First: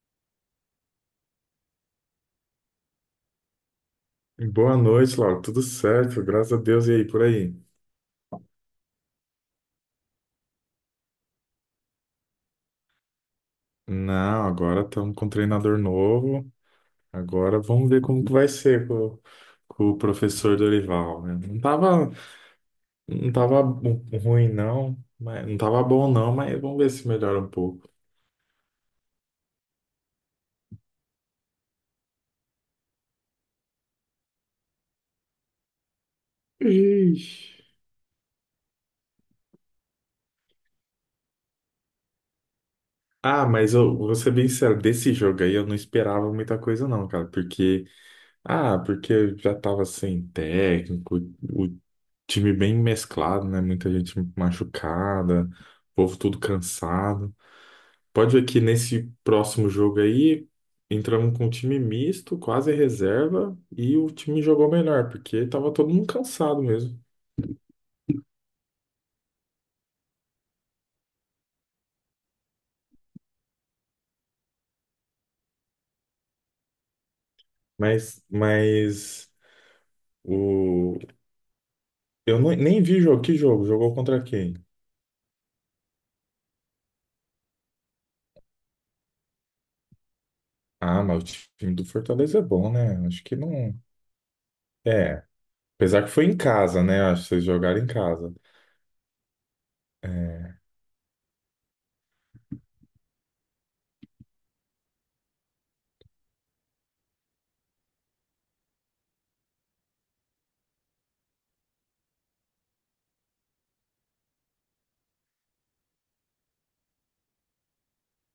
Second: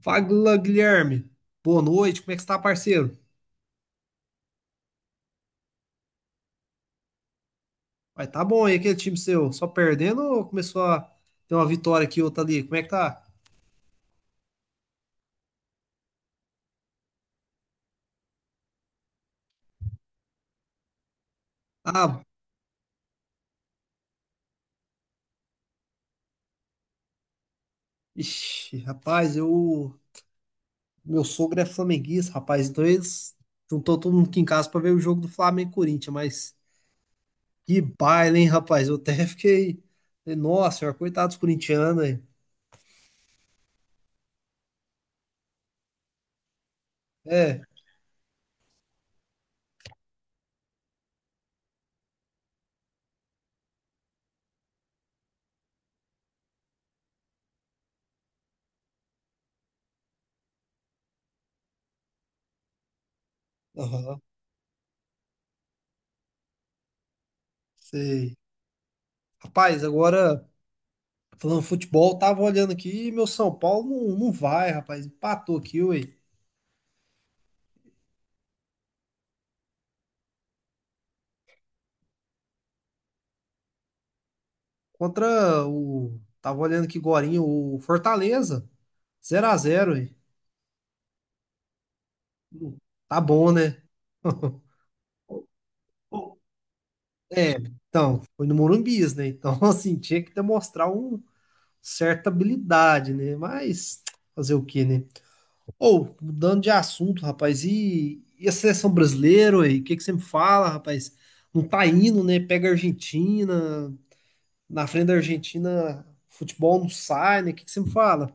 Fala, Guilherme. Boa noite, como é que você tá, parceiro? Boa noite, Laura. Tudo certo? Graças a Deus. E aí, por aí? Vai, tá bom aí aquele time seu? Só perdendo ou começou a ter uma vitória aqui, outra ali? Como é que tá? Não, agora estamos com um treinador novo. Agora vamos ver como que vai ser com o professor Dorival, né? Não tava, Ah, não tava bu- ruim, não. Mas não tava bom, não, mas vamos ver se melhora um pouco. ixi, rapaz, eu. Meu sogro é flamenguista, rapaz, então eles juntou todo mundo aqui em casa pra ver o jogo do Flamengo e Corinthians, mas Ixi. que baile, hein, rapaz? Eu até fiquei. Falei, nossa senhora, coitado dos corintianos aí. Ah, mas eu vou ser bem sincero, desse jogo aí eu não esperava muita coisa, não, cara, É, porque já estava sem técnico, o time bem mesclado, né? Muita gente machucada, o povo tudo cansado. Pode ver que nesse próximo jogo aí, entramos com um time misto, quase reserva, e o aham, time jogou melhor, porque estava todo mundo cansado mesmo. sei. Rapaz, agora. Falando futebol, tava olhando aqui e meu São Paulo não vai, rapaz. Empatou aqui, ué. Mas o... eu nem vi jogo. Que jogo? Jogou contra quem? Contra o. Tava olhando aqui agorinha, o Fortaleza. Zero a zero, ué. Ah, mas o time do Fortaleza é bom, né? Tá Acho que bom, não. né? É. Apesar que foi em casa, né? Acho que vocês É, jogaram em então, casa. foi no Morumbis, né? Então, assim, tinha que É. demonstrar uma certa habilidade, né? Mas fazer o quê, né? Ou, mudando de assunto, rapaz, e a seleção brasileira, ué? O que que você me fala, rapaz? Não tá indo, né? Pega a Argentina, na frente da Argentina, futebol não sai, né? O que que você me fala?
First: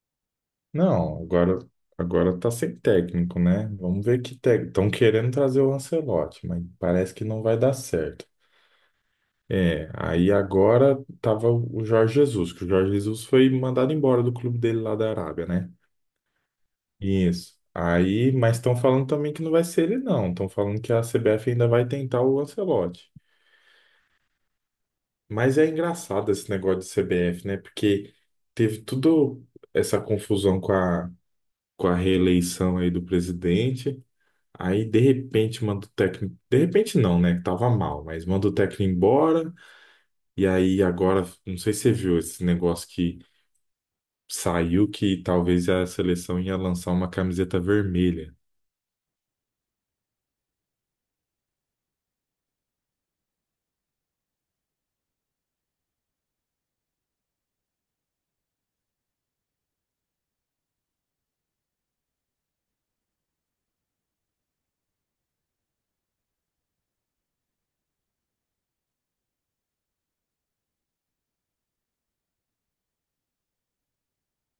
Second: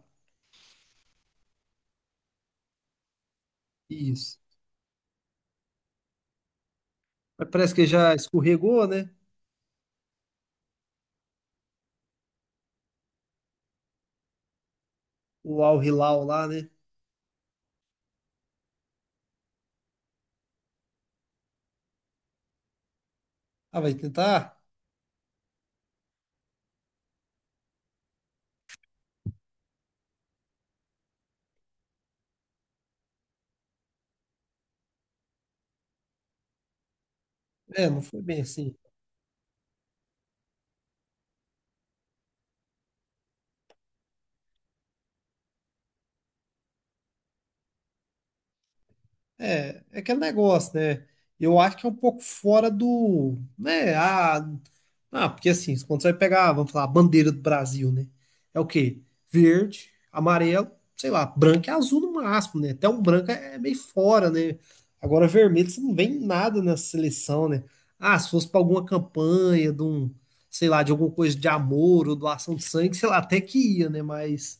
Não, agora tá sem técnico, né? Vamos ver que Isso. técnico. Estão querendo trazer o Ancelotti, mas parece que não Mas vai parece dar que já certo. escorregou, né? É, aí agora tava o Jorge Jesus, que o Jorge Jesus foi mandado embora do clube dele lá da Arábia, O né? Al Hilal lá, né? Isso. Aí, mas estão falando também que não vai ser ele, não. Estão falando que a CBF ainda vai tentar o Ancelotti. Ah, vai tentar? Mas é engraçado esse negócio de CBF, né? Porque teve tudo essa confusão com a reeleição aí do presidente. Aí, de repente, manda o técnico. De repente, não, né? Que tava É, não mal, foi mas bem manda o assim. técnico embora. E aí, agora, não sei se você viu esse negócio que saiu que talvez a seleção ia lançar uma camiseta vermelha. É, é aquele negócio, né? Eu acho que é um pouco fora do, né? Ah, ah, porque assim, quando você vai pegar, vamos falar, a bandeira do Brasil, né? É o quê? Verde, amarelo, sei lá, branco e azul no máximo, né? Até um branco é meio fora, né? Agora vermelho você não vê em nada nessa seleção, né? Ah, se fosse para alguma campanha de um, sei lá, de alguma coisa de amor ou doação de sangue, sei lá, até que ia, né? Mas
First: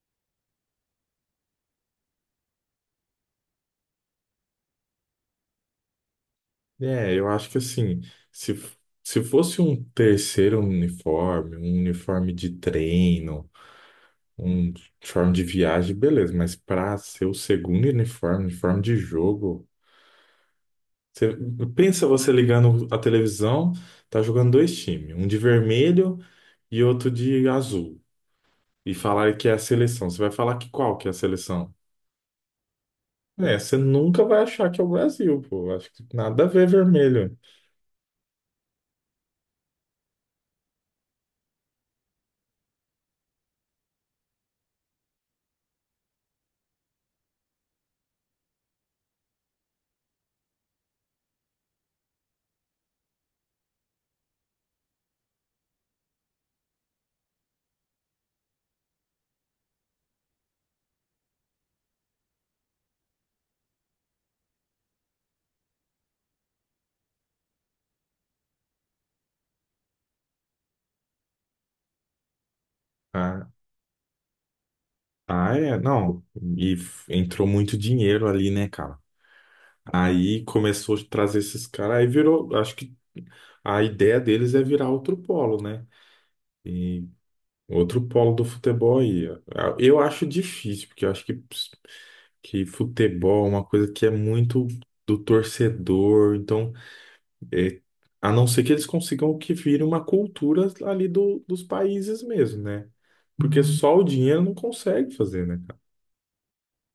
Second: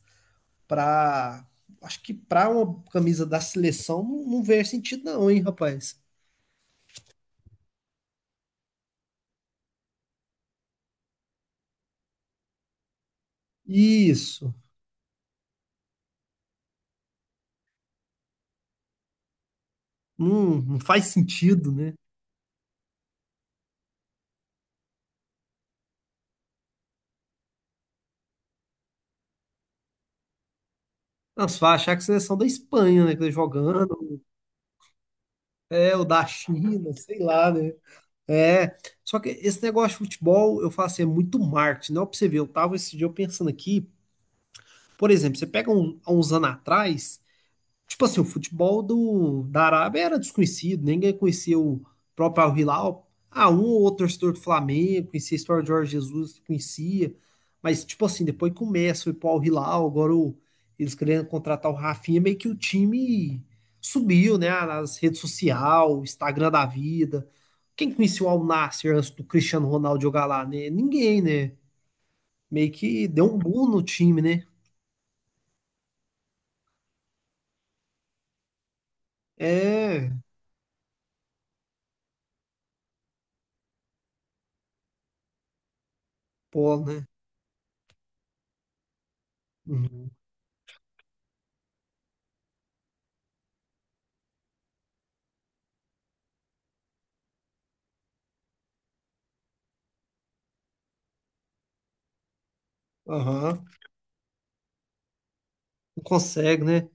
para acho que para uma camisa da seleção não vê sentido não, hein, rapaz? É, eu acho que assim, se, se fosse um terceiro uniforme, um uniforme de treino. Isso. Um uniforme de viagem, beleza, mas para ser o segundo uniforme, uniforme de jogo, Não, não faz você, sentido, né? pensa você ligando a televisão, tá jogando dois times, um de vermelho e outro de azul, e falar que é a seleção. Você vai falar que qual que é a Não, você seleção? vai achar que a seleção da Espanha, né, que tá É, você jogando, nunca vai achar que é o Brasil, pô. Acho é, o que da nada a ver China, sei vermelho. lá, né? É, só que esse negócio de futebol, eu falo assim, é muito marketing, não é pra você ver, eu tava esse dia eu pensando aqui, por exemplo, você pega um, há uns anos atrás, tipo assim, o futebol do, da Arábia era desconhecido, ninguém conhecia o próprio Al-Hilal. Ah, um ou outro torcedor do Flamengo, conhecia a história de Jorge Jesus, conhecia. Mas, tipo assim, depois que o Messi foi pro Al-Hilal, agora o- eles querendo contratar o Rafinha, meio que o time subiu, né? Nas redes sociais, Instagram da vida. Quem conhecia o Al-Nassr antes do Cristiano Ronaldo jogar lá, né? Ninguém, né? Meio que deu um Ah, boom no time, né? ah, é, não. E entrou muito dinheiro ali, né, cara? É, Aí começou a trazer esses caras, aí virou, acho que a ideia deles é virar outro polo, né? pô, né? E outro polo do futebol aí. Eu Uhum. acho difícil, porque eu acho que futebol é uma coisa que é muito do torcedor, então, é, a não ser que eles consigam que vire uma cultura ali dos países mesmo, né? Porque Aham. só o dinheiro não consegue fazer, né, cara? Não consegue, né?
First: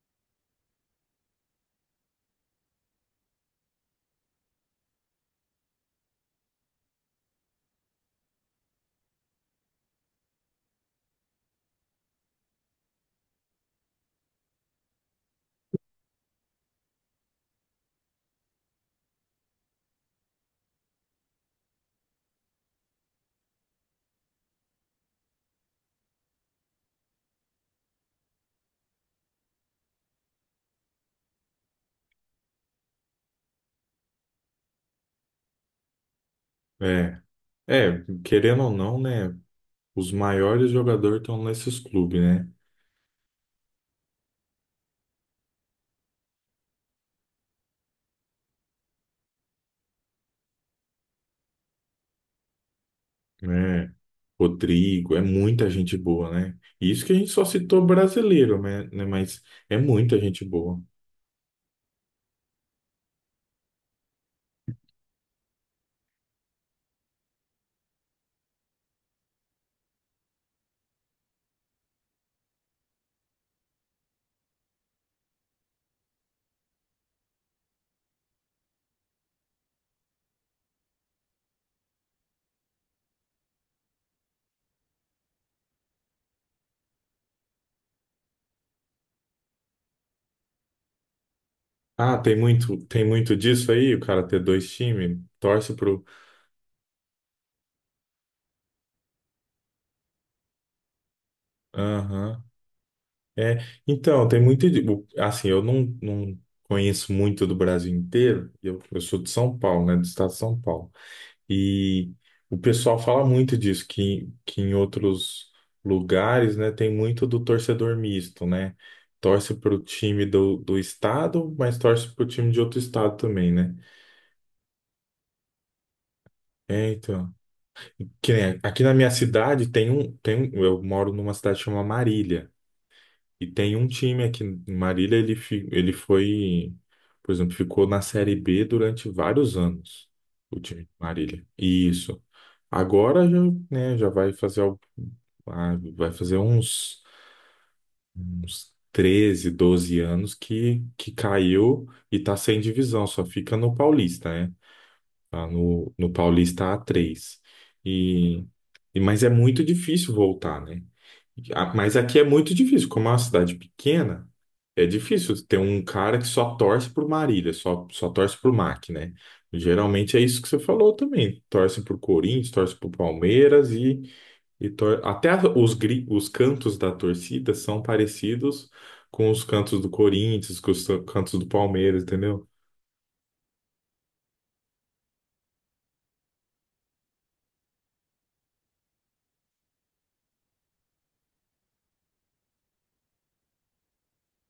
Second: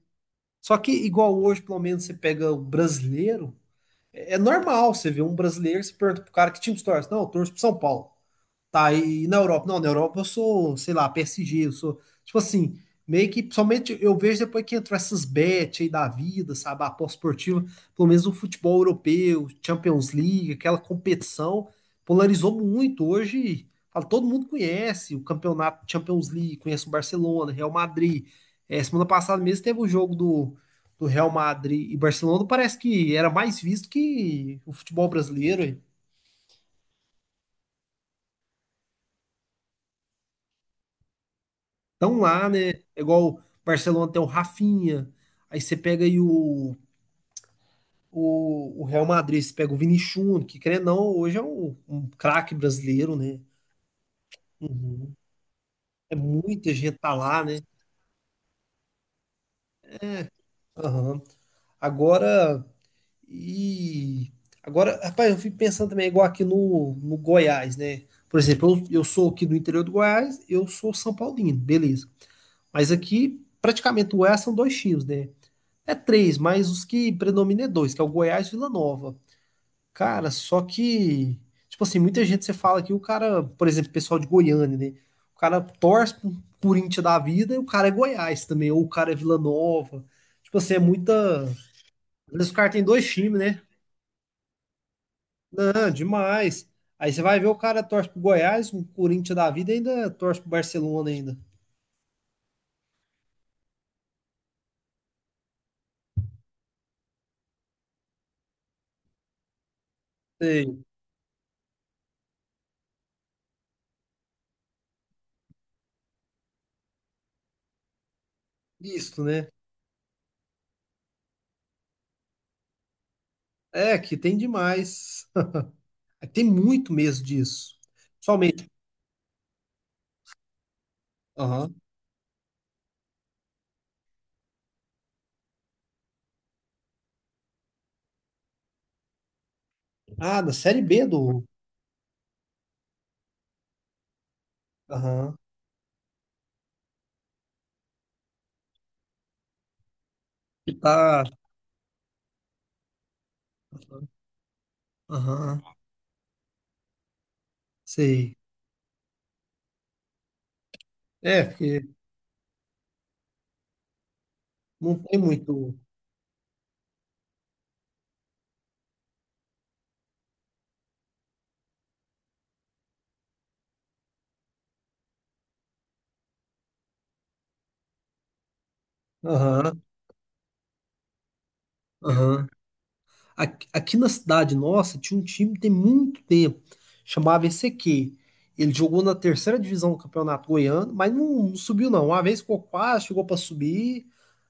Só que igual hoje, pelo menos, você pega o brasileiro, é normal você ver um brasileiro, você pergunta pro cara que time você torce. Não, eu torço pro São Paulo. Tá, e na Europa? Não, na Europa eu sou, sei lá, PSG, eu sou, tipo assim, meio que somente eu vejo depois que entrou essas bets aí da vida, sabe, a aposta esportiva, pelo menos o futebol europeu, Champions League, aquela competição, polarizou muito. Hoje, fala, todo mundo conhece o campeonato Champions League, conhece o Barcelona, Real Madrid. É, semana passada mesmo teve o jogo do, do Real Madrid e Barcelona, parece que era mais visto que o futebol brasileiro, hein? É, é, querendo ou não, né? Os maiores jogadores estão nesses Estão clubes, né? lá, né? É igual o Barcelona tem o Rafinha. Aí você pega aí o Real Madrid, você pega o Vini Júnior, que querendo ou não, hoje é um, um craque brasileiro, né? né? Uhum. Rodrigo, é muita gente É boa, né? muita gente Isso tá que a gente lá, só né? citou brasileiro, né? Mas é muita gente boa. Aham. Agora, e agora, rapaz, eu fico pensando também, igual aqui no, no Goiás, né? Por exemplo, eu sou aqui do interior do Goiás, eu sou São Paulino, beleza. Mas aqui, praticamente, o Goiás são dois times, né? É três, mas os que predominam é dois, que é o Goiás e Vila Nova. Cara, só que, tipo assim, muita gente você fala que o cara, por exemplo, pessoal de Goiânia, né? O cara torce pro Corinthians da vida e o cara é Goiás também, ou o cara é Vila Nova. Tipo assim, é muita. Às Ah, tem vezes o cara muito, tem tem dois muito times, né? disso aí, o cara ter dois times, torce Não, pro. demais. Aí você vai ver o cara torce pro Goiás, o Corinthians da vida e ainda torce pro Barcelona ainda. Aham. É, então, tem muito. Assim, eu não conheço muito do Brasil inteiro, eu sou de São Paulo, né? Do estado de São Sei. Paulo. E o pessoal fala muito disso, que em outros lugares, né, tem muito do torcedor misto, né? Isso, né? Torce para o time do estado, mas torce para o time de outro estado também, né? É, que tem demais. Tem É, muito mesmo então. disso. Que nem Somente. aqui na minha cidade eu moro numa cidade chamada Marília. E tem um time aqui em Marília, ele foi, por exemplo, ficou na Série B durante vários anos, Ah, da o Série time de B do. Marília. Isso. Agora já, né, já Aham. Vai fazer uns 13, 12 anos Que que tá. caiu e tá sem divisão, só fica no Paulista, né? Tá? Aham. No Paulista a três. Sei. E, mas é muito difícil voltar, né? É, porque Mas aqui é muito difícil, como é uma cidade pequena, é não tem difícil ter muito. um cara que só torce por Marília, só torce por MAC, né? Geralmente é isso que você falou também. Torce por Corinthians, torce por Palmeiras e tor- até a- os, gri- os cantos da torcida são parecidos com os Aham. cantos do Corinthians, com os cantos do Palmeiras, Aham. entendeu? Aqui, aqui na cidade nossa tinha um time tem muito tempo, chamava ECQ. Ele jogou na terceira divisão do Campeonato Goiano, mas não subiu não. Uma vez ficou quase, chegou para subir,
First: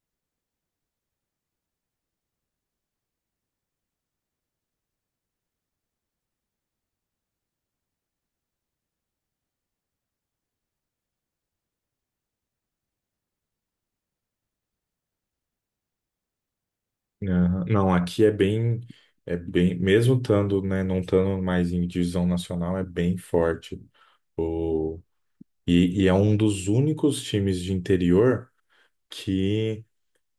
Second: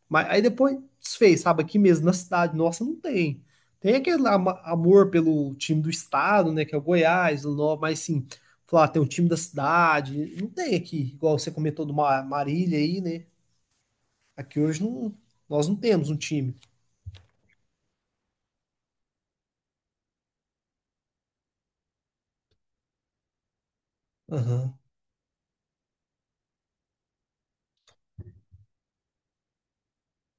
mas aí depois desfez, sabe? Aqui mesmo na cidade nossa não tem. Tem aquele ama- amor pelo time do estado, né, que é o Goiás, o Nova, mas sim, falar, ah, tem um time da cidade, não tem aqui, igual você comentou do Ma- Marília aí, né? Aqui hoje não, nós não temos um time. Aham. Não, aqui é bem, mesmo estando, né, não estando mais em divisão nacional, é bem forte. Aham. O, e é um dos únicos times de interior que,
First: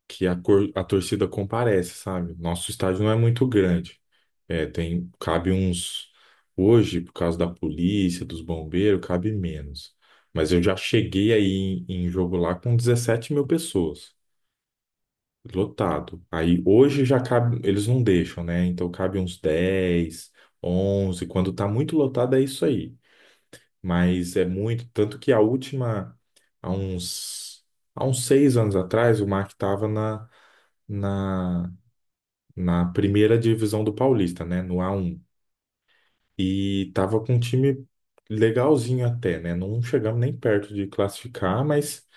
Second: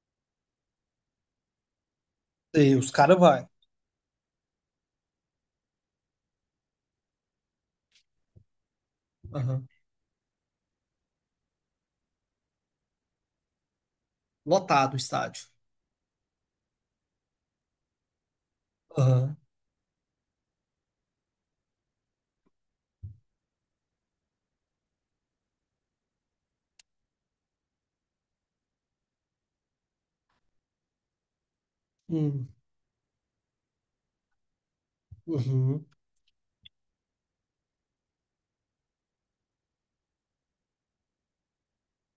que a torcida comparece, sabe? E Nosso os estádio não é caras vai. muito grande. É, cabe uns, hoje, por causa da polícia, dos bombeiros, cabe menos. Mas eu já cheguei aí em jogo lá com 17 mil pessoas. Lotado o estádio. Lotado. Aí hoje já cabe, eles não deixam, né? Então cabe Aham. uns 10, 11. Quando tá muito lotado é isso aí. Mas é muito, tanto que a última, há uns, há uns 6 anos atrás, o Mark tava na, Hum. na primeira divisão do Paulista, né? No A1. Uhum. E tava com um time legalzinho até, né? Não chegamos nem perto de classificar, mas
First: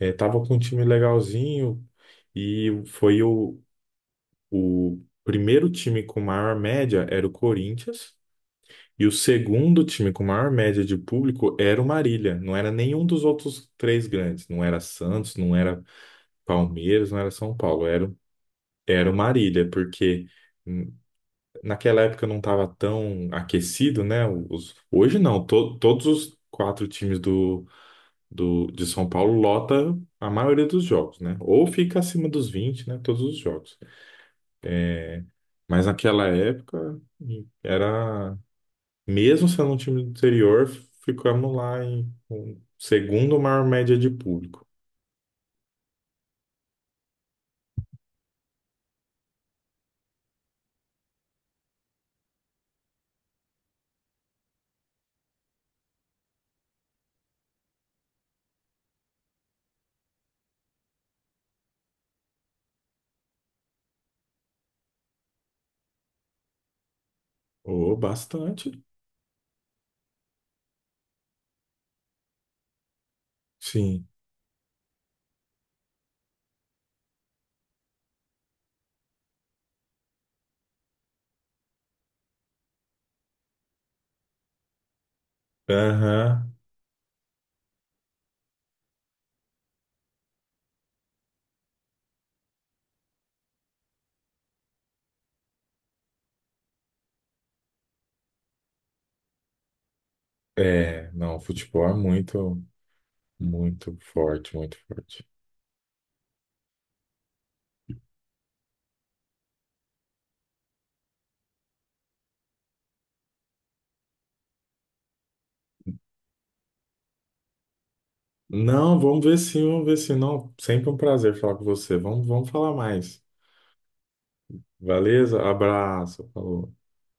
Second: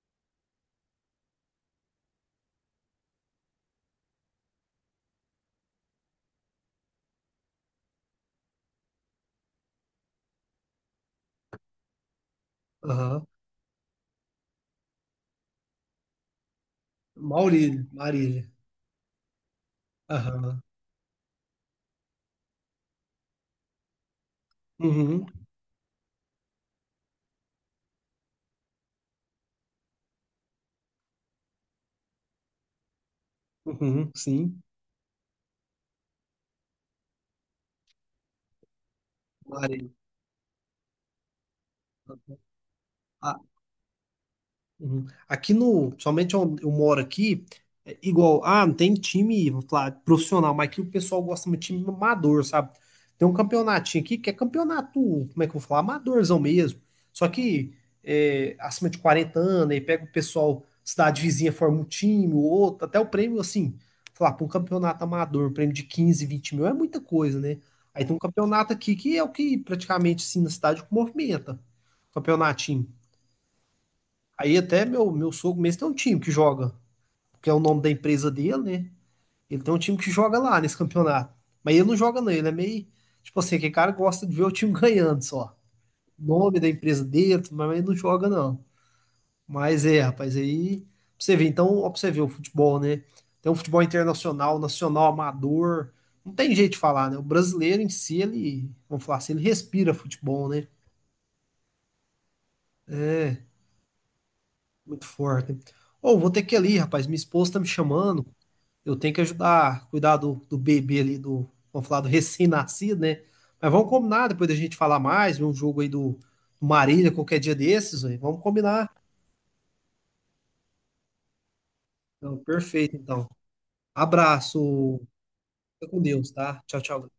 tava com um time legalzinho. E foi o, O primeiro time com maior média era o Corinthians, e o segundo time com maior média de público era o Marília. Não era nenhum dos Aham. outros três grandes. Não era Santos, não era Palmeiras, não era São Maurílio, Paulo. Era, Marília. era o Marília, porque Aham. hum, naquela época não estava tão aquecido, né? Hoje Uhum. não. Todos os quatro times de São Paulo lota a maioria dos jogos, né? Ou fica acima dos 20, né? Todos os jogos. Uhum. Sim. Mas naquela época era, mesmo sendo um Marília. time do interior, ficamos lá em com segundo maior média de público. Uhum. Aqui no, somente onde eu moro aqui, é igual, ah, não tem time, vou falar, profissional, mas aqui o pessoal gosta muito de time amador, sabe? Tem um campeonatinho aqui que é campeonato, como é que eu vou falar? Amadorzão mesmo. Só que é, acima de 40 anos, aí pega o pessoal, cidade vizinha forma um time, o outro, até o prêmio, assim, falar, para um campeonato amador, um prêmio de 15, 20 mil é muita coisa, né? Oh, Aí tem um campeonato bastante. aqui que é o que praticamente, assim, na cidade movimenta, campeonatinho. Sim. Aí até meu sogro mesmo tem um time que joga, que é o nome da empresa dele, né? Ele tem um time que joga lá nesse campeonato. Mas ele não joga não, ele é meio, tipo assim, aquele cara que gosta de ver o time ganhando só. Aham. Nome da empresa dele, mas ele não joga não. Mas é, rapaz, aí pra você ver, então, ó, pra você ver o futebol, né? Tem um futebol internacional, nacional, amador. Não tem jeito de falar, né? O brasileiro em si, ele, vamos falar assim, ele respira futebol, né? É, não, futebol é muito, muito forte, muito Muito forte. forte. Ô, vou ter que ir ali, rapaz. Minha esposa tá me chamando. Eu tenho que ajudar, cuidar do, do bebê ali, do, vamos falar do recém-nascido, né? Mas vamos combinar depois da gente falar mais, ver um jogo aí do Marília qualquer dia desses, velho. Vamos combinar. Não, vamos ver sim, vamos ver sim. Não, sempre um prazer falar com você. Vamos, Então, vamos falar perfeito, mais. então. Abraço, Beleza? fica com Abraço. Deus, tá? Falou. Tchau, tchau.